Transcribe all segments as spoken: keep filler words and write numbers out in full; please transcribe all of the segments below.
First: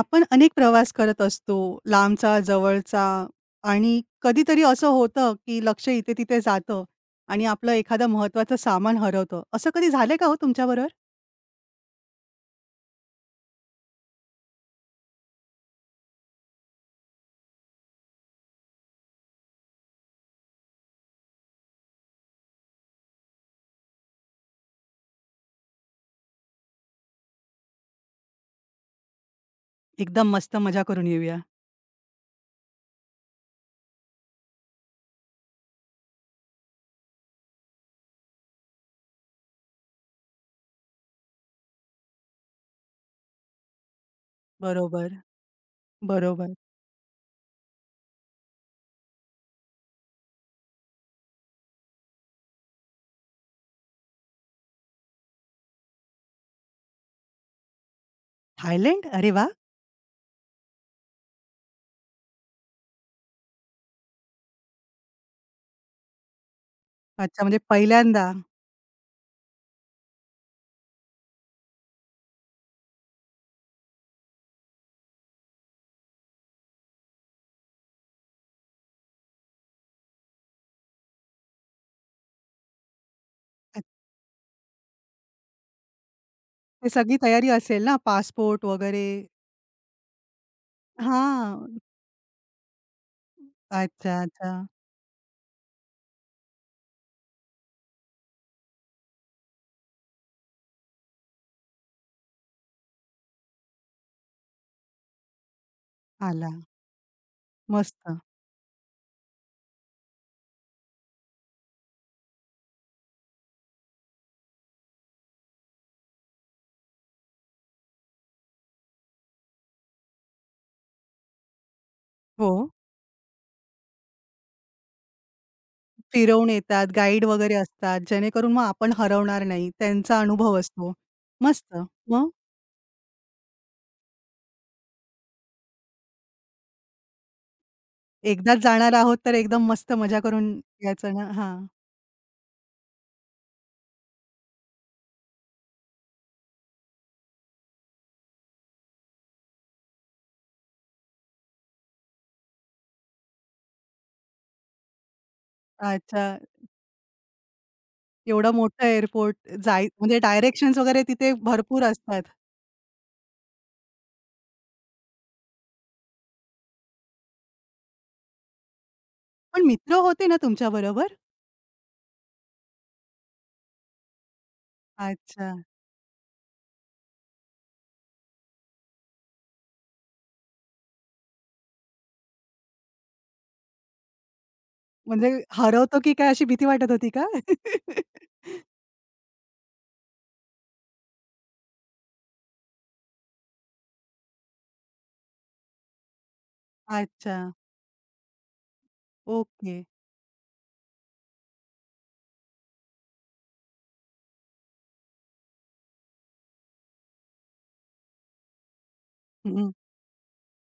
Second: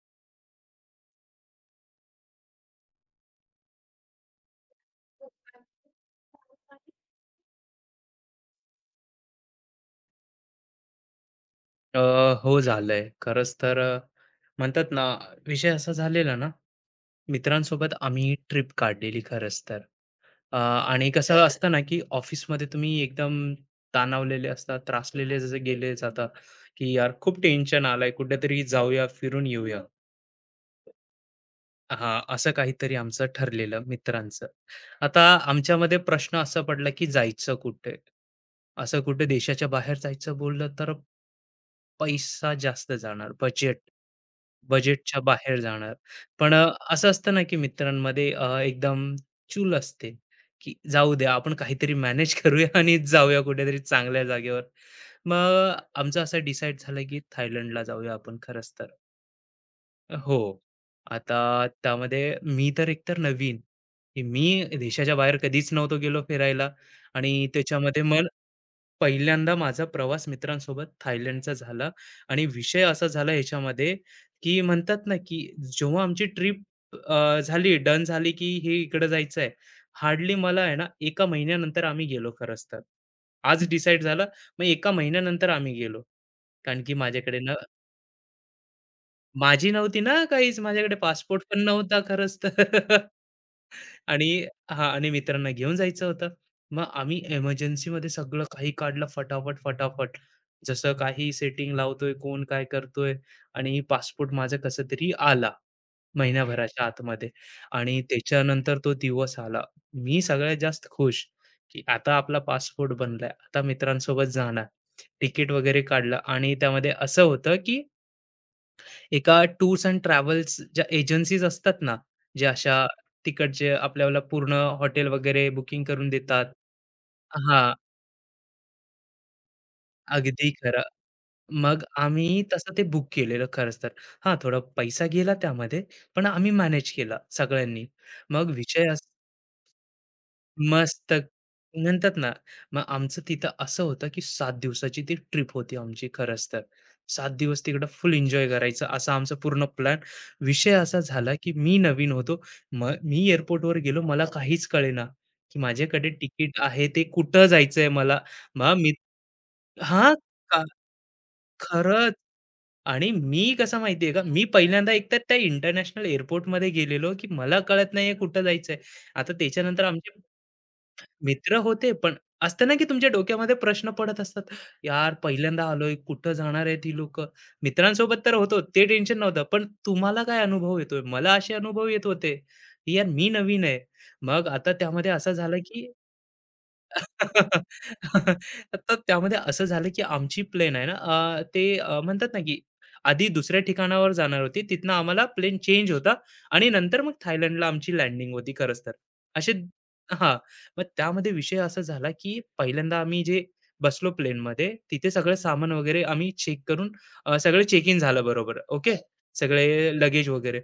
आपण अनेक प्रवास करत असतो, लांबचा, जवळचा आणि कधीतरी असं होतं, की लक्ष इथे-तिथे जातं आणि आपलं एखादं महत्त्वाचं सामान हरवतं. असं कधी झालंय का हो तुमच्याबरोबर? अ, हो झालंय. खरंच तर अ, म्हणतात ना, विषय असा झालेला ना, मित्रांसोबत आम्ही ट्रिप काढलेली खरंच तर. अ, आणि कसं बरं. असतं ना, की ऑफिसमध्ये तुम्ही एकदम तणावलेले असतात, त्रासलेले जसे गेले जाता, की यार खूप टेन्शन आलंय, कुठेतरी जाऊया, फिरून येऊया. एकदम मस्त मजा करून येऊया. हां, असं काहीतरी आमचं ठरलेलं मित्रांचं. आता आमच्यामध्ये प्रश्न असा पडला, की जायचं कुठे? असं कुठे देशाच्या बाहेर जायचं बोललं तर पैसा जास्त जाणार, बजेट. बजेटच्या बरोबर, बाहेर जाणार. पण बरोबर. अ, असं असतं ना, की मित्रांमध्ये अ, एकदम चूल असते, की जाऊ द्या आपण काहीतरी मॅनेज करूया आणि जाऊया कुठेतरी चांगल्या जागेवर. मग आमचं असं डिसाईड झालं, की थायलंडला जाऊया आपण खरंच तर. थायलंड? अरे वा, हो. आता त्यामध्ये मी तर एकतर नवीन, की मी देशाच्या बाहेर कधीच नव्हतो गेलो फिरायला अच्छा, आणि म्हणजे त्याच्यामध्ये पहिल्यांदा. पहिल्यांदा माझा प्रवास मित्रांसोबत थायलंडचा झाला आणि विषय असा झाला ह्याच्यामध्ये की म्हणतात ना की जेव्हा आमची ट्रिप झाली डन झाली की हे इकडे जायचं आहे. हार्डली मला आहे ना एका महिन्यानंतर आम्ही गेलो खरंच तर. आज डिसाईड झालं, मग एका महिन्यानंतर आम्ही गेलो, कारण ते की सगळी माझ्याकडे तयारी ना असेल ना, पासपोर्ट वगैरे? माझी नव्हती ना काहीच, माझ्याकडे पासपोर्ट पण हां. नव्हता खरंच तर. अच्छा, आणि अच्छा. हां, आणि मित्रांना घेऊन जायचं होतं. मग आम्ही एमर्जन्सीमध्ये सगळं काही काढलं फटाफट, फटाफट. जसं काही सेटिंग लावतोय, कोण काय करतोय, आणि पासपोर्ट माझं कसं तरी आला आला. महिन्याभराच्या आतमध्ये. आणि मस्त. त्याच्यानंतर तो दिवस आला. मी सगळ्यात जास्त खुश, की आता आपला पासपोर्ट बनलाय. आता मित्रांसोबत जाणार. तिकीट वगैरे काढलं आणि त्यामध्ये असं होतं, की एका टूर्स एंड ट्रॅव्हल्स ज्या एजन्सीज असतात ना, जे हो. अशा तिकडचे आपल्याला पूर्ण हॉटेल वगैरे बुकिंग करून देतात. फिरवून येतात, गाईड वगैरे हां, असतात, जेणेकरून मग आपण हरवणार नाही. त्यांचा अगदी अनुभव खरं. असतो. मस्त. मग आम्ही मग? तसं ते बुक केलेलं खरंच तर. हां, थोडा पैसा गेला त्यामध्ये, पण आम्ही मॅनेज केला सगळ्यांनी. मग एकदाच विषय जाणार असा आहोत, तर एकदम मस्त मजा करून मस्त यायचं ना हां. म्हणतात ना, मग आमचं तिथं असं होतं, की सात दिवसाची ती ट्रिप होती आमची खरंच तर. सात दिवस तिकडं फुल एन्जॉय करायचं असा आमचा पूर्ण प्लॅन. विषय असा झाला, की मी नवीन होतो. मग मी एअरपोर्टवर गेलो, मला काहीच कळेना, की माझ्याकडे अच्छा. तिकीट आहे ते कुठं जायचंय मला. एवढं मग मोठं मी एअरपोर्ट जाय हां, म्हणजे का डायरेक्शन्स वगैरे तिथे भरपूर खरंच. असतात. आणि मी कसं माहिती का, मी पहिल्यांदा एकतर त्या इंटरनॅशनल एअरपोर्टमध्ये गेलेलो, की मला कळत नाहीये कुठं जायचंय. आता पण त्याच्यानंतर मित्र आमचे होते ना तुमच्याबरोबर? मित्र होते, पण असतं ना, की तुमच्या डोक्यामध्ये प्रश्न पडत असतात. यार, अच्छा. पहिल्यांदा आलोय, कुठं जाणार आहेत ही लोकं? मित्रांसोबत तर होतो, ते टेन्शन नव्हतं. पण तुम्हाला काय अनुभव येतोय? मला असे अनुभव येत होते, की यार मी नवीन आहे. मग आता त्यामध्ये म्हणजे असं झालं, की हरवतो की काय अशी भीती वाटत होती का? तर त्यामध्ये असं झालं, की आमची प्लेन आहे ना, अ, ते अ, म्हणतात ना, की आधी दुसऱ्या ठिकाणावर जाणार होती. तिथनं आम्हाला प्लेन चेंज होता आणि नंतर मग अच्छा. थायलंडला आमची लँडिंग होती खरंच तर. असे ओके. हां, मग त्यामध्ये विषय असा झाला, की पहिल्यांदा आम्ही जे बसलो प्लेनमध्ये, तिथे सगळं सामान वगैरे आम्ही चेक करून अ, सगळं चेक इन झालं बरोबर. ओके. सगळे लगेज वगैरे.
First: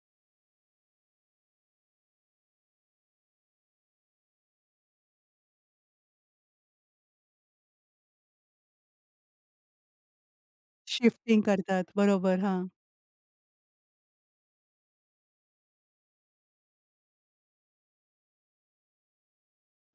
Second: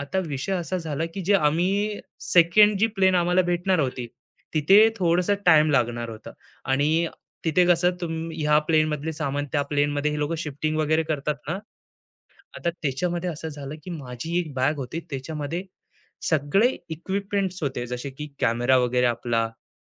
आता विषय असा झाला, की जे आम्ही दुसरी जी प्लेन आम्हाला भेटणार होती तिथे थोडंसं टाइम लागणार होता, आणि तिथे कसं तुम ह्या प्लेनमधले सामान त्या प्लेनमध्ये हे लोक शिफ्टिंग वगैरे करतात शिफ्टिंग ना, करतात. बरोबर. हां. आता त्याच्यामध्ये असं झालं, की माझी एक बॅग होती त्याच्यामध्ये सगळे इक्विपमेंट्स होते, जसे की कॅमेरा वगैरे आपला,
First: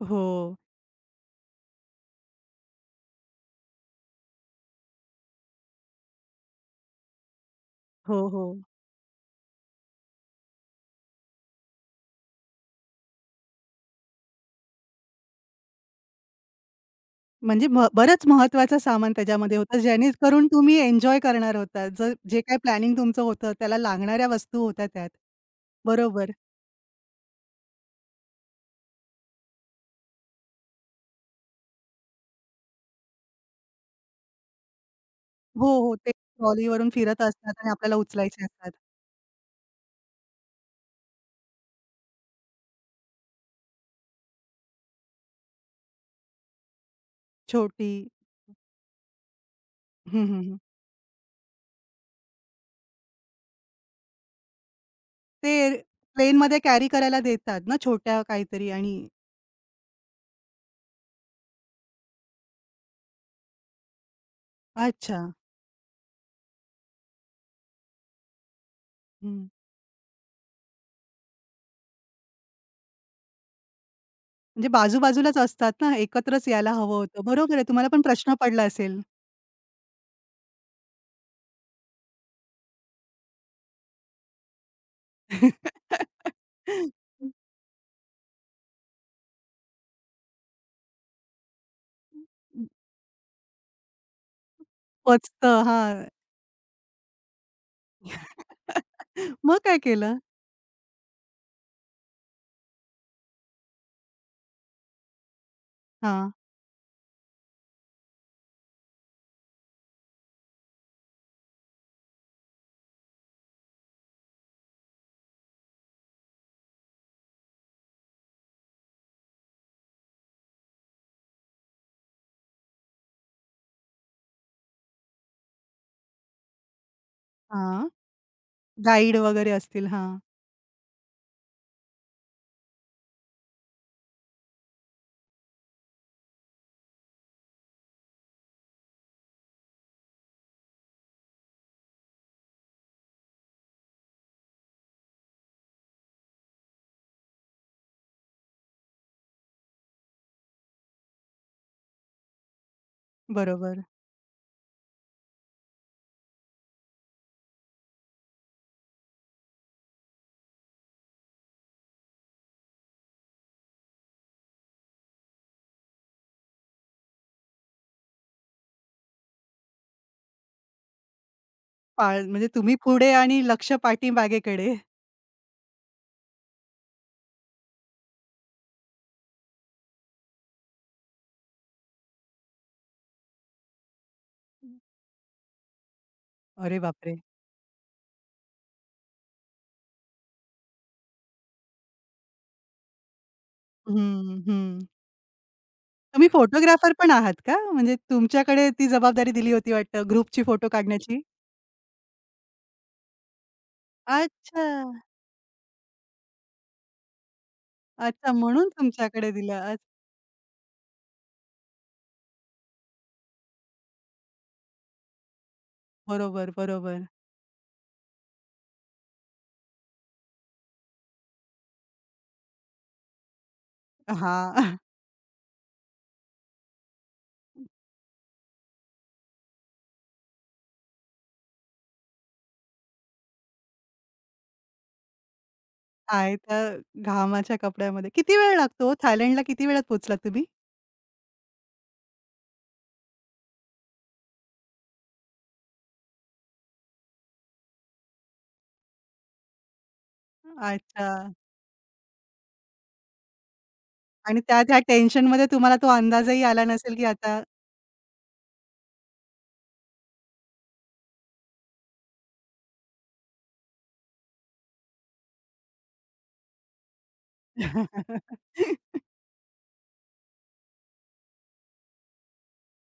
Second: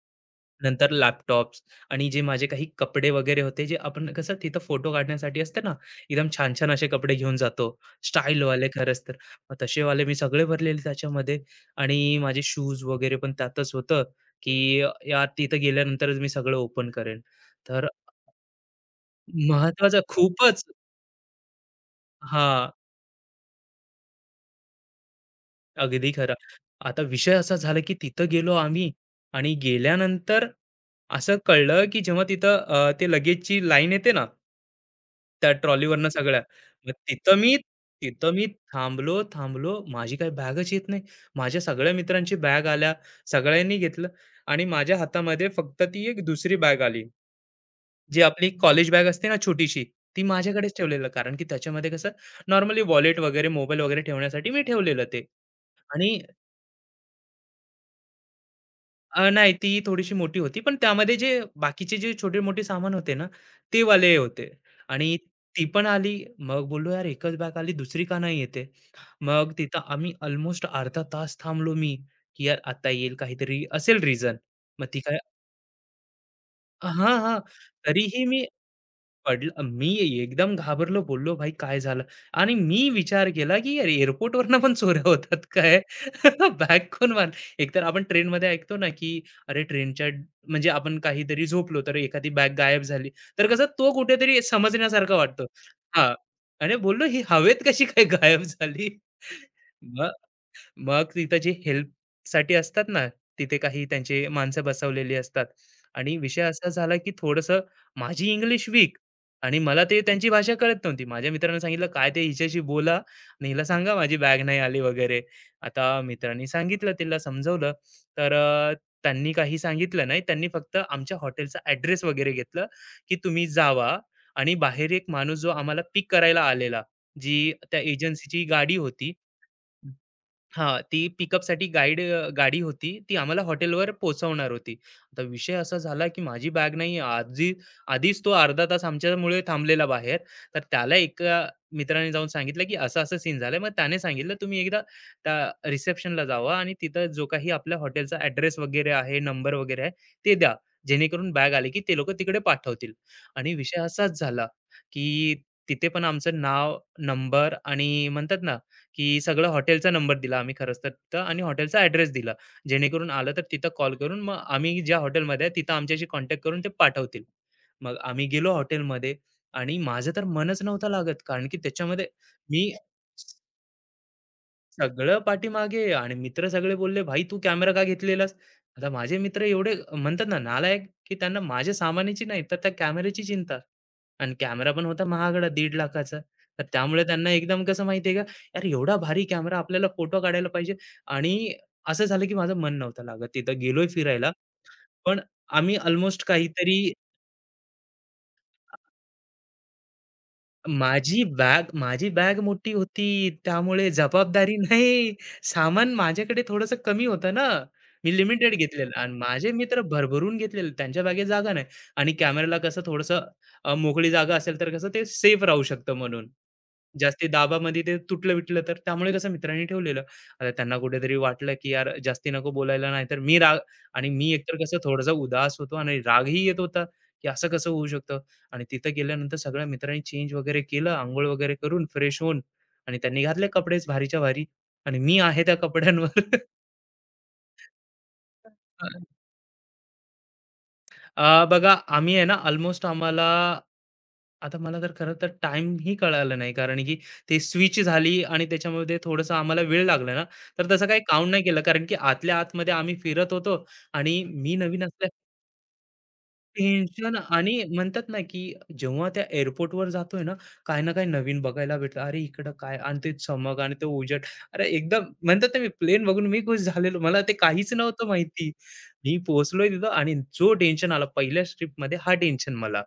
हो. नंतर लॅपटॉप्स आणि जे माझे काही कपडे वगैरे होते, जे आपण कसं तिथं फोटो काढण्यासाठी असते ना, एकदम छान-छान असे कपडे घेऊन जातो, हो, हो. स्टाईलवाले खरंच तर. मग तसे वाले मी सगळे भरलेले त्याच्यामध्ये आणि माझे शूज वगैरे पण त्यातच होतं, की अ, यार तिथं गेल्यानंतरच मी सगळं ओपन करेन. म्हणजे तर म बरंच महत्वाचं सामान त्याच्यामध्ये होतं, महत्त्वाचं जेणेकरून खूपच, तुम्ही एन्जॉय करणार होता. जर जे काही हां, प्लॅनिंग तुमचं होतं, त्याला लागणाऱ्या वस्तू होत्या त्यात. अगदी बरोबर. खरं. आता विषय असा झाला, की तिथं गेलो आम्ही आणि गेल्यानंतर असं कळलं, की जेव्हा तिथं अ, ते लगेजची लाईन येते ना त्या हो, हो. ट्रॉलीवरनं ते सगळ्या. ट्रॉलीवरून मग फिरत तिथं असतात मी आणि आपल्याला तिथं उचलायचे मी असतात. थांबलो, थांबलो. माझी काही बॅगच येत नाही. माझ्या सगळ्या मित्रांची बॅग आल्या. सगळ्यांनी घेतलं आणि माझ्या हातामध्ये फक्त ती एक दुसरी बॅग आली. छोटी जी आपली कॉलेज बॅग असते ना छोटीशी, ती हं, हं, हं. माझ्याकडेच ठेवलेलं. कारण की त्याच्यामध्ये कसं नॉर्मली वॉलेट वगैरे, मोबाईल वगैरे ठेवण्यासाठी मी ठेवलेलं ते, ते आणि प्लेनमध्ये कॅरी करायला देतात ना, छोट्या काहीतरी आणि अ, नाही ती थोडीशी मोठी होती. पण त्यामध्ये जे बाकीचे जे छोटे-मोठे सामान होते ना, ते वाले होते आणि अच्छा. ती पण आली. मग बोललो, "यार एकच बॅग आली, दुसरी का नाही येते?" हं. मग तिथं आम्ही अल्मोस्ट अर्धा तास थांबलो मी, की यार आता येईल काहीतरी असेल रिझन. म्हणजे मग ती बाजू काय, असतात ना, एकत्रच यायला हवं हां, होतं. हां. बरोबर आहे, तुम्हाला पण तरीही प्रश्न मी पडला असेल. पडलं मी एकदम घाबरलो, बोललो, "भाई काय झालं?" आणि मी विचार केला, की यार एअरपोर्टवरनं पण चोऱ्या होतात काय? बॅग कोण मार, एकतर आपण ट्रेनमध्ये ऐकतो ना, की अरे ट्रेनच्या, म्हणजे आपण काहीतरी झोपलो, तर एखादी बॅग गायब झाली, तर कसं तो कुठेतरी समजण्यासारखा वाटतो. पचतं. हां. हां. आणि बोललो, "ही हवेत कशी काय गायब झाली?" मग काय केलं? मग तिथं जे हेल्पसाठी असतात ना, तिथे काही त्यांचे माणसं बसवलेली असतात आणि हां, विषय असा झाला, की थोडंसं माझी इंग्लिश वीक आणि मला ते त्यांची भाषा कळत नव्हती. माझ्या मित्रानं सांगितलं, "काय ते हिच्याशी बोला आणि हिला सांगा माझी बॅग नाही आली वगैरे." आता मित्रांनी सांगितलं, तिला समजवलं. तर अ, त्यांनी काही सांगितलं नाही. त्यांनी फक्त आमच्या हॉटेलचा ॲड्रेस वगैरे घेतलं, की तुम्ही जावा, आणि बाहेर एक माणूस जो आम्हाला पिक करायला आलेला, जी त्या हां. एजन्सीची गाडी होती. गाईड वगैरे असतील. हां, हां, ती पिकअपसाठी गाईड गाडी होती. ती आम्हाला हॉटेलवर पोहोचवणार होती. आता विषय असा झाला, की माझी बॅग नाही आधी, आधीच तो अर्धा तास आमच्यामुळे थांबलेला बाहेर. तर त्याला एका मित्राने जाऊन सांगितलं, की असा-असा सीन झालाय. मग त्याने सांगितलं, "तुम्ही एकदा त्या रिसेप्शनला जावा आणि तिथं जो काही आपल्या हॉटेलचा ॲड्रेस वगैरे आहे, नंबर वगैरे आहे, ते द्या. जेणेकरून बॅग आली, की ते लोकं तिकडे पाठवतील." आणि विषय बरोबर. असाच झाला, की तिथे पण आमचं नाव, नंबर, आणि म्हणतात ना की सगळं हॉटेलचा नंबर दिला आम्ही खरंच तर तिथं, आणि हॉटेलचा ॲड्रेस दिला. जेणेकरून आलं तर तिथं कॉल करून मग आम्ही ज्या हॉटेलमध्ये आहे तिथं आमच्याशी कॉन्टॅक्ट करून ते पाठवतील. मग आम्ही गेलो हॉटेलमध्ये आणि माझं तर मनच नव्हतं लागत, कारण की त्याच्यामध्ये पाळ म्हणजे मी तुम्ही पुढे आणि लक्ष पाठीमागेकडे. सगळं पाठीमागे, आणि मित्र सगळे बोलले, "भाई तू कॅमेरा का घेतलेलास?" आता माझे मित्र एवढे म्हणतात ना नालायक, की त्यांना माझ्या सामानाची नाही तर त्या कॅमेऱ्याची चिंता. आणि कॅमेरा पण होता महागडा दीड लाखाचा. तर अरे त्यामुळे बापरे! त्यांना एकदम कसं माहिती का, यार एवढा भारी कॅमेरा आपल्याला फोटो काढायला पाहिजे, आणि असं झालं, की माझं मन नव्हतं लागत. तिथं गेलोय फिरायला, हं, हं. पण आम्ही अल्मोस्ट तुम्ही काहीतरी, फोटोग्राफर पण आहात का? म्हणजे तुमच्याकडे ती जबाबदारी दिली होती वाटतं ग्रुपची फोटो काढण्याची? माझी बॅग माझी बॅग मोठी होती, त्यामुळे जबाबदारी अच्छा, नाही. सामान माझ्याकडे थोडंसं कमी होतं ना. मी अच्छा लिमिटेड म्हणून घेतलेलं आणि तुमच्याकडे माझे दिलं. अच्छ मित्र भरभरून घेतलेले. त्यांच्या बॅगेत जागा नाही, आणि कॅमेराला कसं थोडंसं अ, मोकळी जागा असेल तर कसं ते सेफ राहू शकतं म्हणून. बरोबर, बरोबर. जास्ती दाबामध्ये ते तुटलं-बिटलं तर, त्यामुळे कसं मित्रांनी ठेवलेलं. आता त्यांना कुठेतरी वाटलं, की यार जास्ती नको बोलायला, नाहीतर मी राग, आणि मी एकतर हां. कसं थोडासा उदास होतो आणि रागही येत होता, की असं कसं होऊ शकतं? आणि तिथं गेल्यानंतर सगळ्या मित्रांनी चेंज वगैरे केलं, अंघोळ वगैरे करून फ्रेश होऊन, आणि त्यांनी घातले कपडेच भारीच्या भारी आणि मी आहे त्या कपड्यांवर. आहे त्या घामाच्या कपड्यामध्ये. किती वेळ लागतो? थायलंडला किती वेळात पोहोचलात तुम्ही? अ, बघा आम्ही आहे ना ऑलमोस्ट आम्हाला, आता मला तर खरं तर टाइम ही कळाला नाही, कारण की ते स्विच झाली आणि त्याच्यामध्ये थोडंसं आम्हाला वेळ लागला ना, तर तसं काही अच्छा. काउंट नाही केलं, कारण की आतल्या आतमध्ये आम्ही फिरत होतो आणि आणि मी त्या, त्या नवीन. टेन्शनमध्ये तुम्हाला तो अंदाजही आला नसेल, की टेन्शन, आता आणि म्हणतात ना, की जेव्हा त्या एअरपोर्टवर जातोय ना, काही ना काही नवीन बघायला भेटलं. अरे, इकडं काय आणि ते चमक आणि ते उजेड. अरे, एकदम म्हणतात ना, मी प्लेन बघून मी खुश झालेलो. मला ते काहीच नव्हतं माहिती. मी पोहोचलोय तिथं आणि जो टेन्शन आला पहिल्याच ट्रिपमध्ये, हा टेन्शन मला.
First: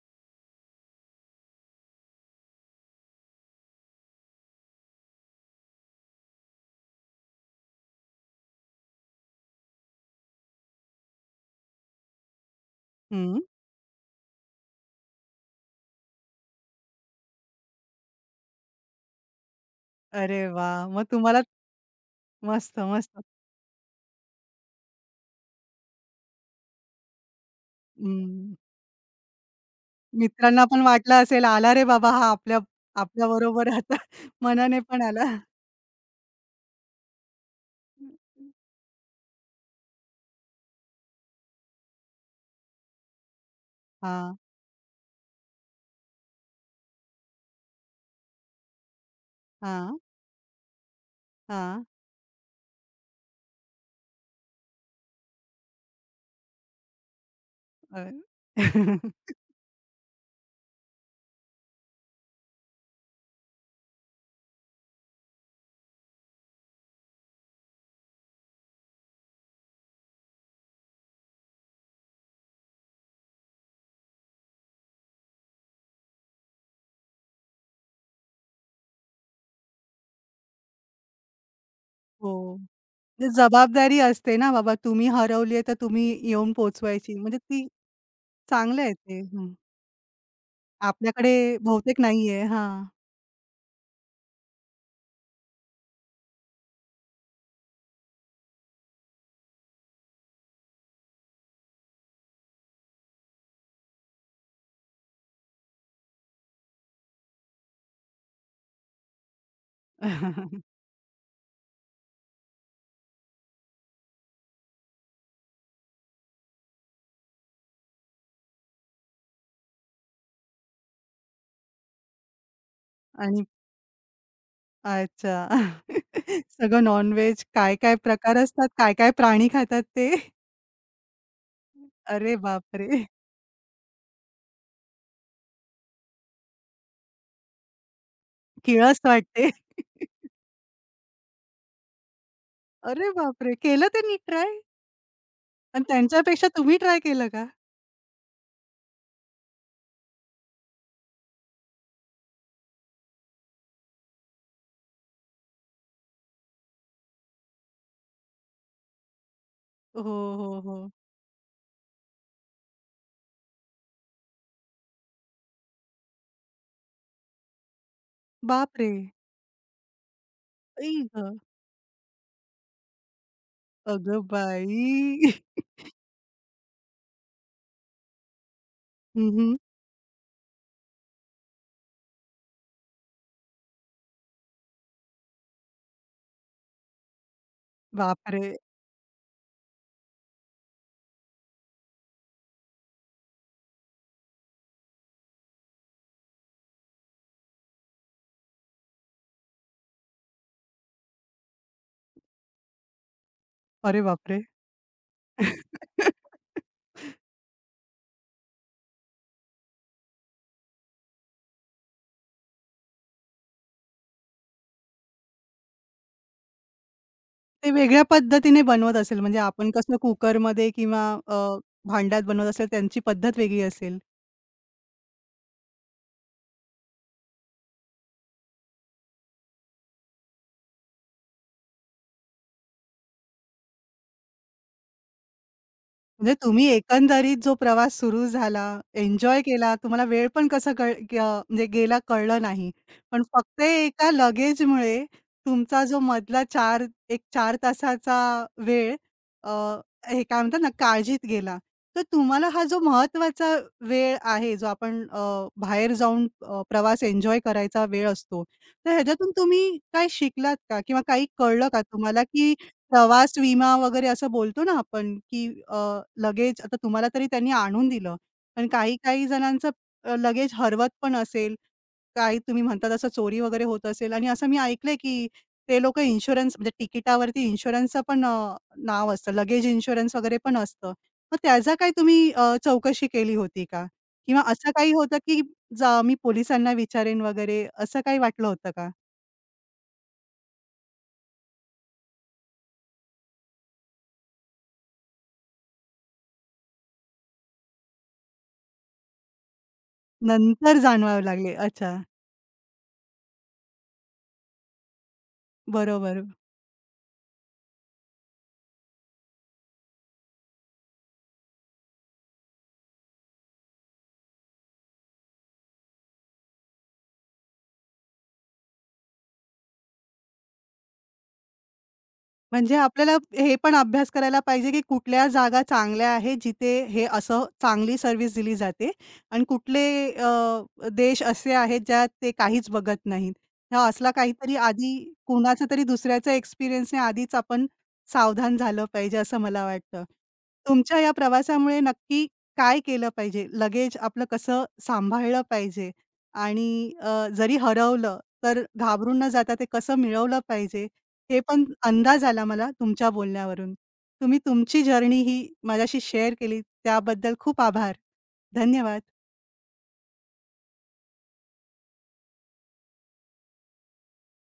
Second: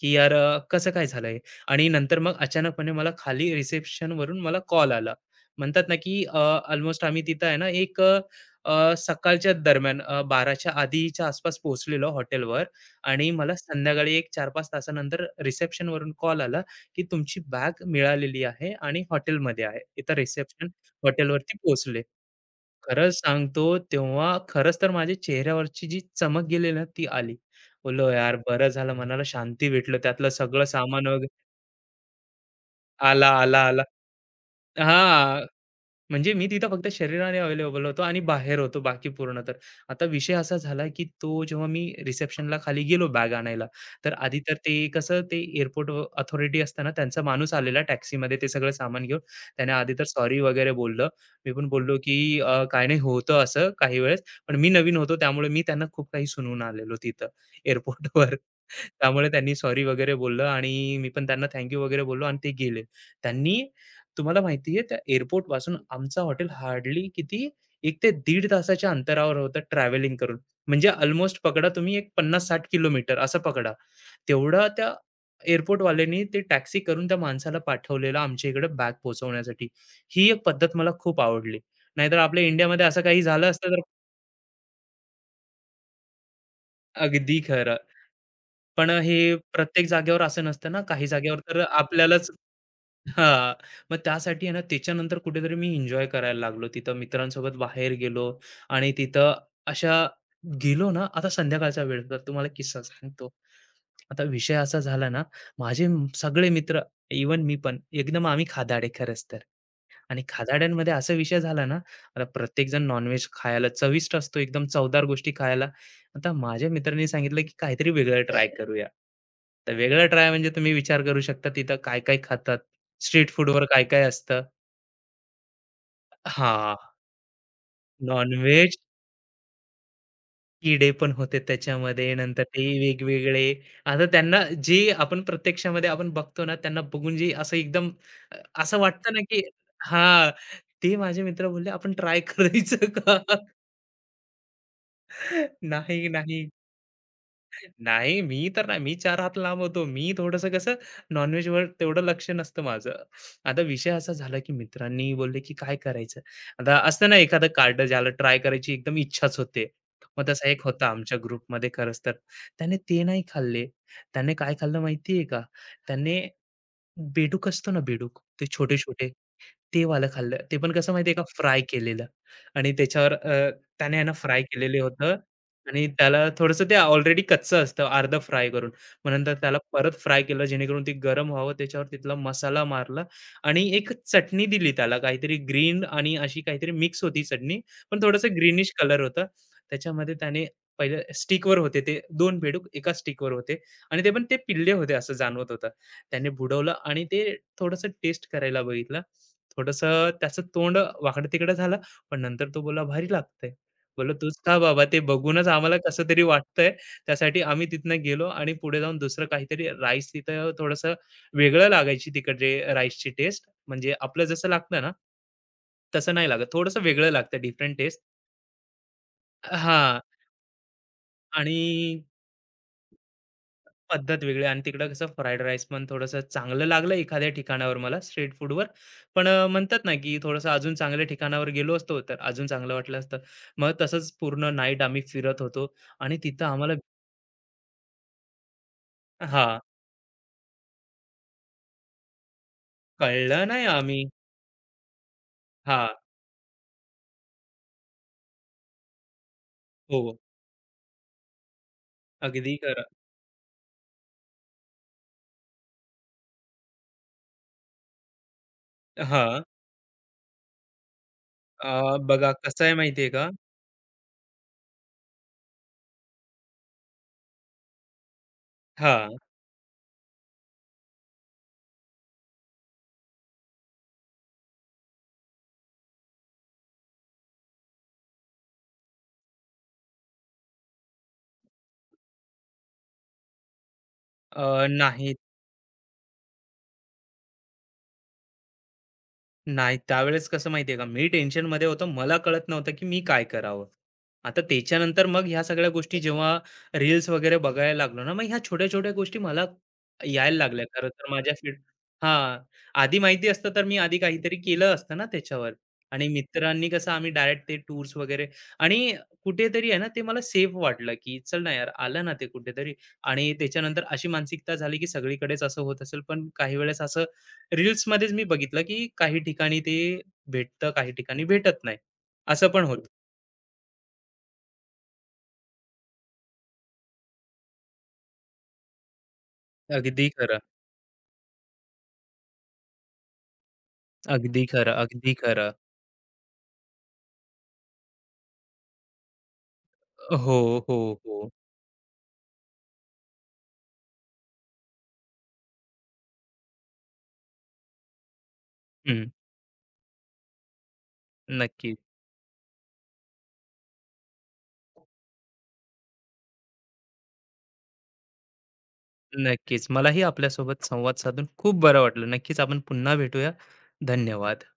की यार अ, कसं काय झालंय? आणि नंतर मग अचानकपणे मला खाली रिसेप्शन वरून मला कॉल आला. म्हणतात ना, की अ, अल्मोस्ट आम्ही तिथं आहे ना, एक अ, अ, सकाळच्या दरम्यान अ, 12:00च्या आधीच्या आसपास पोहोचलेलो हॉटेलवर, आणि हं. मला संध्याकाळी एक चार पाच तासानंतर रिसेप्शनवरून कॉल आला, की तुमची बॅग मिळालेली आहे आणि हॉटेलमध्ये आहे. इथं अरे रिसेप्शन, वाह! मग तुम्हाला हॉटेलवरती पोहोचले. मस्त, खरंच मस्त. सांगतो, तेव्हा खरंच तर माझ्या चेहऱ्यावरची जी चमक गेली ना ती आली. बोललो यार हं. बरं झालं, मनाला शांती भेटलं. त्यातलं सगळं मित्रांना पण सामान वाटलं वगैरे असेल, आला रे बाबा हा आपल्या आला, आला, आपल्याबरोबर आला. आता मनाने पण आला. हां. म्हणजे मी तिथं फक्त शरीराने अवेलेबल होतो आणि बाहेर होतो बाकी पूर्ण तर. आता विषय असा झाला, की तो जेव्हा मी रिसेप्शनला खाली गेलो बॅग आणायला, तर हां, आधी तर ते कसं ते एअरपोर्ट अ, अथॉरिटी असताना त्यांचा माणूस आलेला टॅक्सीमध्ये ते सगळं सामान घेऊन. त्याने आधी हां, तर सॉरी वगैरे बोललं. मी पण हां. बोललो, की अ, "काही नाही होतं असं काही वेळेस." पण मी नवीन होतो त्यामुळे मी त्यांना खूप काही सुनवून आलेलो तिथं अ, एअरपोर्टवर. त्यामुळे त्यांनी सॉरी वगैरे बोललं आणि मी पण त्यांना थँक यू वगैरे बोललो आणि ते गेले. त्यांनी, तुम्हाला माहिती आहे त्या एअरपोर्टपासून आमचं हॉटेल हार्डली किती एक ते दीड तासाच्या अंतरावर होतं ट्रॅव्हलिंग करून. म्हणजे अल्मोस्ट पकडा तुम्ही एक पन्नास साठ किलोमीटर असं पकडा. तेवढं त्या एअरपोर्टवाल्यानी ते टॅक्सी करून त्या माणसाला पाठवलेलं आमच्या इकडं बॅग पोहोचवण्यासाठी. ही एक पद्धत मला खूप आवडली. नाहीतर आपल्या हो. इंडियामध्ये असं काही म्हणजे झालं असतं तर, जबाबदारी असते ना बाबा, तुम्ही हरवली आहे, तर तुम्ही येऊन पोहोचवायची. म्हणजे अगदी ती खरं. चांगलं पण आहे हे ते. हं. प्रत्येक जागेवर असं नसतं ना, काही आपल्याकडे जागेवर तर बहुतेक आपल्यालाच नाहीये. हां. हां. मग त्यासाठी आहे ना, त्याच्यानंतर कुठेतरी मी एन्जॉय करायला लागलो. तिथं मित्रांसोबत बाहेर गेलो आणि तिथं अशा गेलो ना, आता संध्याकाळचा वेळ तर तुम्हाला किस्सा सांगतो. आता विषय असा झाला ना, माझे म- सगळे मित्र, इवन मी पण एकदम आम्ही खादाडे खरंच तर. आणि खादाड्यांमध्ये असा विषय झाला ना, आता प्रत्येकजण नॉन-व्हेज खायला चविष्ट असतो, एकदम चवदार गोष्टी खायला. आता माझ्या मित्रांनी सांगितलं की काहीतरी वेगळं ट्राय करूया. तर वेगळं ट्राय म्हणजे तुम्ही विचार करू शकता तिथं काय-काय खातात, स्ट्रीट आणि फूडवर काय-काय असतं. अच्छा. हां, सगळं नॉन-व्हेज काय-काय प्रकार असतात, नॉन-व्हेज काय-काय प्राणी खातात ते? किडे पण होते त्याच्यामध्ये. अरे नंतर ते बापरे! वेगवेगळे, आता त्यांना जे आपण प्रत्यक्षामध्ये आपण बघतो ना, त्यांना बघून जे असं एकदम अ, असं किळस वाटतं ना की, वाटते. हां, ते माझे मित्र बोलले, "आपण ट्राय करायचं अरे का?" बापरे! केलं त्यांनी ट्राय? आणि नाही, नाही. त्यांच्यापेक्षा तुम्ही ट्राय केलं का? नाही, मी तर नाही. मी चार हात लांब होतो. मी थोडंसं कसं, नॉन-व्हेजवर तेवढं लक्ष नसतं माझं. आता विषय असा झाला, की मित्रांनी बोलले, की "काय करायचं?" आता असतं ना एखादं कार्ड ज्याला ट्राय करायची एकदम इच्छाच होते. हो, मग तसा हो, एक होता हो. आमच्या ग्रुपमध्ये खरंच तर. त्याने ते नाही खाल्ले. त्याने काय खाल्लं माहिती का? त्याने, बेडूक असतो ना बेडूक, ते बापरे! छोटे-छोटे, ते वालं खाल्लं. ते पण कसं आई माहिती आहे का गं! फ्राय केलेलं, आणि त्याच्यावर अ, त्याने आहे ना अगं फ्राय बाई! केलेलं होतं, आणि त्याला थोडंसं ते ऑलरेडी कच्चं असतं अर्धं फ्राय करून. मग हं, नंतर हं. त्याला परत फ्राय केलं जेणेकरून ते गरम व्हावं, त्याच्यावर तिथला मसाला मारला, आणि एक चटणी दिली त्याला, काहीतरी ग्रीन आणि अशी काहीतरी मिक्स होती चटणी, पण थोडंसं बापरे! ग्रीनिश कलर होतं. त्याच्यामध्ये त्याने पहिले स्टिकवर होते, ते दोन बेडूक एका स्टिकवर होते, आणि ते पण ते पिल्ले होते असं जाणवत होतं. त्याने बुडवलं, आणि ते थोडंसं टेस्ट करायला बघितलं. थोडंसं त्याचं तोंड वाकडं-तिकडं झालं, पण नंतर तो बोला "भारी लागतंय." अरे बोललो, "तूच बापरे! खा बाबा, ते बघूनच आम्हाला कसं तरी वाटतंय." त्यासाठी आम्ही तिथनं गेलो आणि पुढे जाऊन दुसरं काहीतरी राईस, तिथं थोडंसं वेगळं लागायची तिकडची राईसची टेस्ट. म्हणजे आपलं जसं लागतं ना, तसं नाही लागत. थोडंसं वेगळं लागतं, ते डिफरंट टेस्ट. वेगळ्या पद्धतीने बनवत असेल म्हणजे आपण कसं हां. कुकरमध्ये किंवा अ, आणि भांड्यात बनवत असेल त्यांची पद्धत वेगळी असेल. पद्धत वेगळी, आणि तिकडं कसं फ्राईड राईस पण थोडंसं चांगलं लागलं एखाद्या ठिकाणावर मला स्ट्रीट फूडवर. पण अ, म्हणतात ना, की थोडंसं अजून चांगल्या ठिकाणावर गेलो असतो, तर अजून चांगलं वाटलं असतं. मग तसंच पूर्ण नाईट आम्ही फिरत होतो आणि म्हणजे तिथं तुम्ही आम्हाला, एकंदरीत जो प्रवास सुरू झाला, एन्जॉय हां, केला, तुम्हाला वेळ पण कसा कळ क म्हणजे गेला कळलं नाही. पण कळलं फक्त नाही आम्ही, एका लगेजमुळे तुमचा हां, जो मधला चार एक चार तासाचा वेळ अ, हो, हे काय म्हणतात ना, काळजीत गेला. तर तुम्हाला अगदी हा जो खरं. महत्त्वाचा वेळ आहे, जो आपण अ, बाहेर जाऊन अ, प्रवास एन्जॉय करायचा वेळ असतो. तर ह्याच्यातून हां, तुम्ही काय शिकलात का? किंवा काही कळलं अ, का तुम्हाला बघा की कसं आहे माहिती का? प्रवास विमा वगैरे असं बोलतो ना आपण, की अ, लगेज आता तुम्हाला तरी त्यांनी आणून दिलं. पण हां, काही-काही जणांचं अ, लगेज हरवत पण असेल. काही तुम्ही म्हणता तसं चोरी वगैरे होत असेल आणि असं मी ऐकलंय, की ते लोकं इन्शुरन्स म्हणजे तिकिटावरती इन्शुरन्सचं पण अ, नाव असतं. लगेज इन्शुरन्स वगैरे पण असतं. मग त्याचा काही तुम्ही अ, चौकशी केली होती का? किंवा अ, असं काही नाही होतं, की जा मी पोलिसांना विचारेन वगैरे असं काही वाटलं होतं का? नाही, त्यावेळेस कसं माहिती आहे का, मी टेन्शनमध्ये होतो. मला कळत नव्हतं, की मी काय करावं? आता त्याच्यानंतर मग ह्या सगळ्या गोष्टी जेव्हा रील्स वगैरे बघायला लागलो ना, मग ह्या छोट्या-छोट्या गोष्टी मला यायला लागल्या. नंतर खरं तर जाणवावं माझ्या लागले. फील्ड, अच्छा. हां, आधी माहिती असतं तर मी आधी काहीतरी केलं असतं ना त्याच्यावर. आणि बरोबर. मित्रांनी कसं आम्ही डायरेक्ट ते टूर्स वगैरे, आणि कुठेतरी आहे ना, ते मला सेफ वाटलं, की चल ना यार, आलं ना ते कुठेतरी, आणि त्याच्यानंतर अशी मानसिकता झाली, की सगळीकडेच असं होत असेल, पण काही वेळेस असं रील्समध्येच मी बघितलं, की काही ठिकाणी ते भेटतं, काही ठिकाणी भेटत नाही. असं पण म्हणजे होतं. आपल्याला हे पण अभ्यास करायला पाहिजे, की कुठल्या जागा चांगल्या आहेत, जिथे हे असं चांगली सर्व्हिस दिली जाते आणि कुठले अगदी खरं, अ, देश असे आहेत, ज्यात ते काहीच बघत नाहीत. हा असला अगदी काहीतरी खरं, आधी अगदी खरं. कोणाचा तरी दुसऱ्याचा एक्सपिरियन्सने आधीच आपण सावधान झालं पाहिजे, असं मला वाटतं. हो, हो, तुमच्या या हो. प्रवासामुळे नक्की काय केलं पाहिजे? लगेज आपलं कसं सांभाळलं पाहिजे आणि अ, जरी हरवलं, तर हं. घाबरून न जाता ते कसं मिळवलं पाहिजे? हे पण नक्की, अंदाज आला मला तुमच्या बोलण्यावरून. तुम्ही तुमची जर्नी ही माझ्याशी शेअर केली त्याबद्दल खूप आभार. धन्यवाद. नक्कीच. मलाही आपल्यासोबत संवाद साधून खूप बरं वाटलं. नक्कीच आपण पुन्हा भेटूया. धन्यवाद.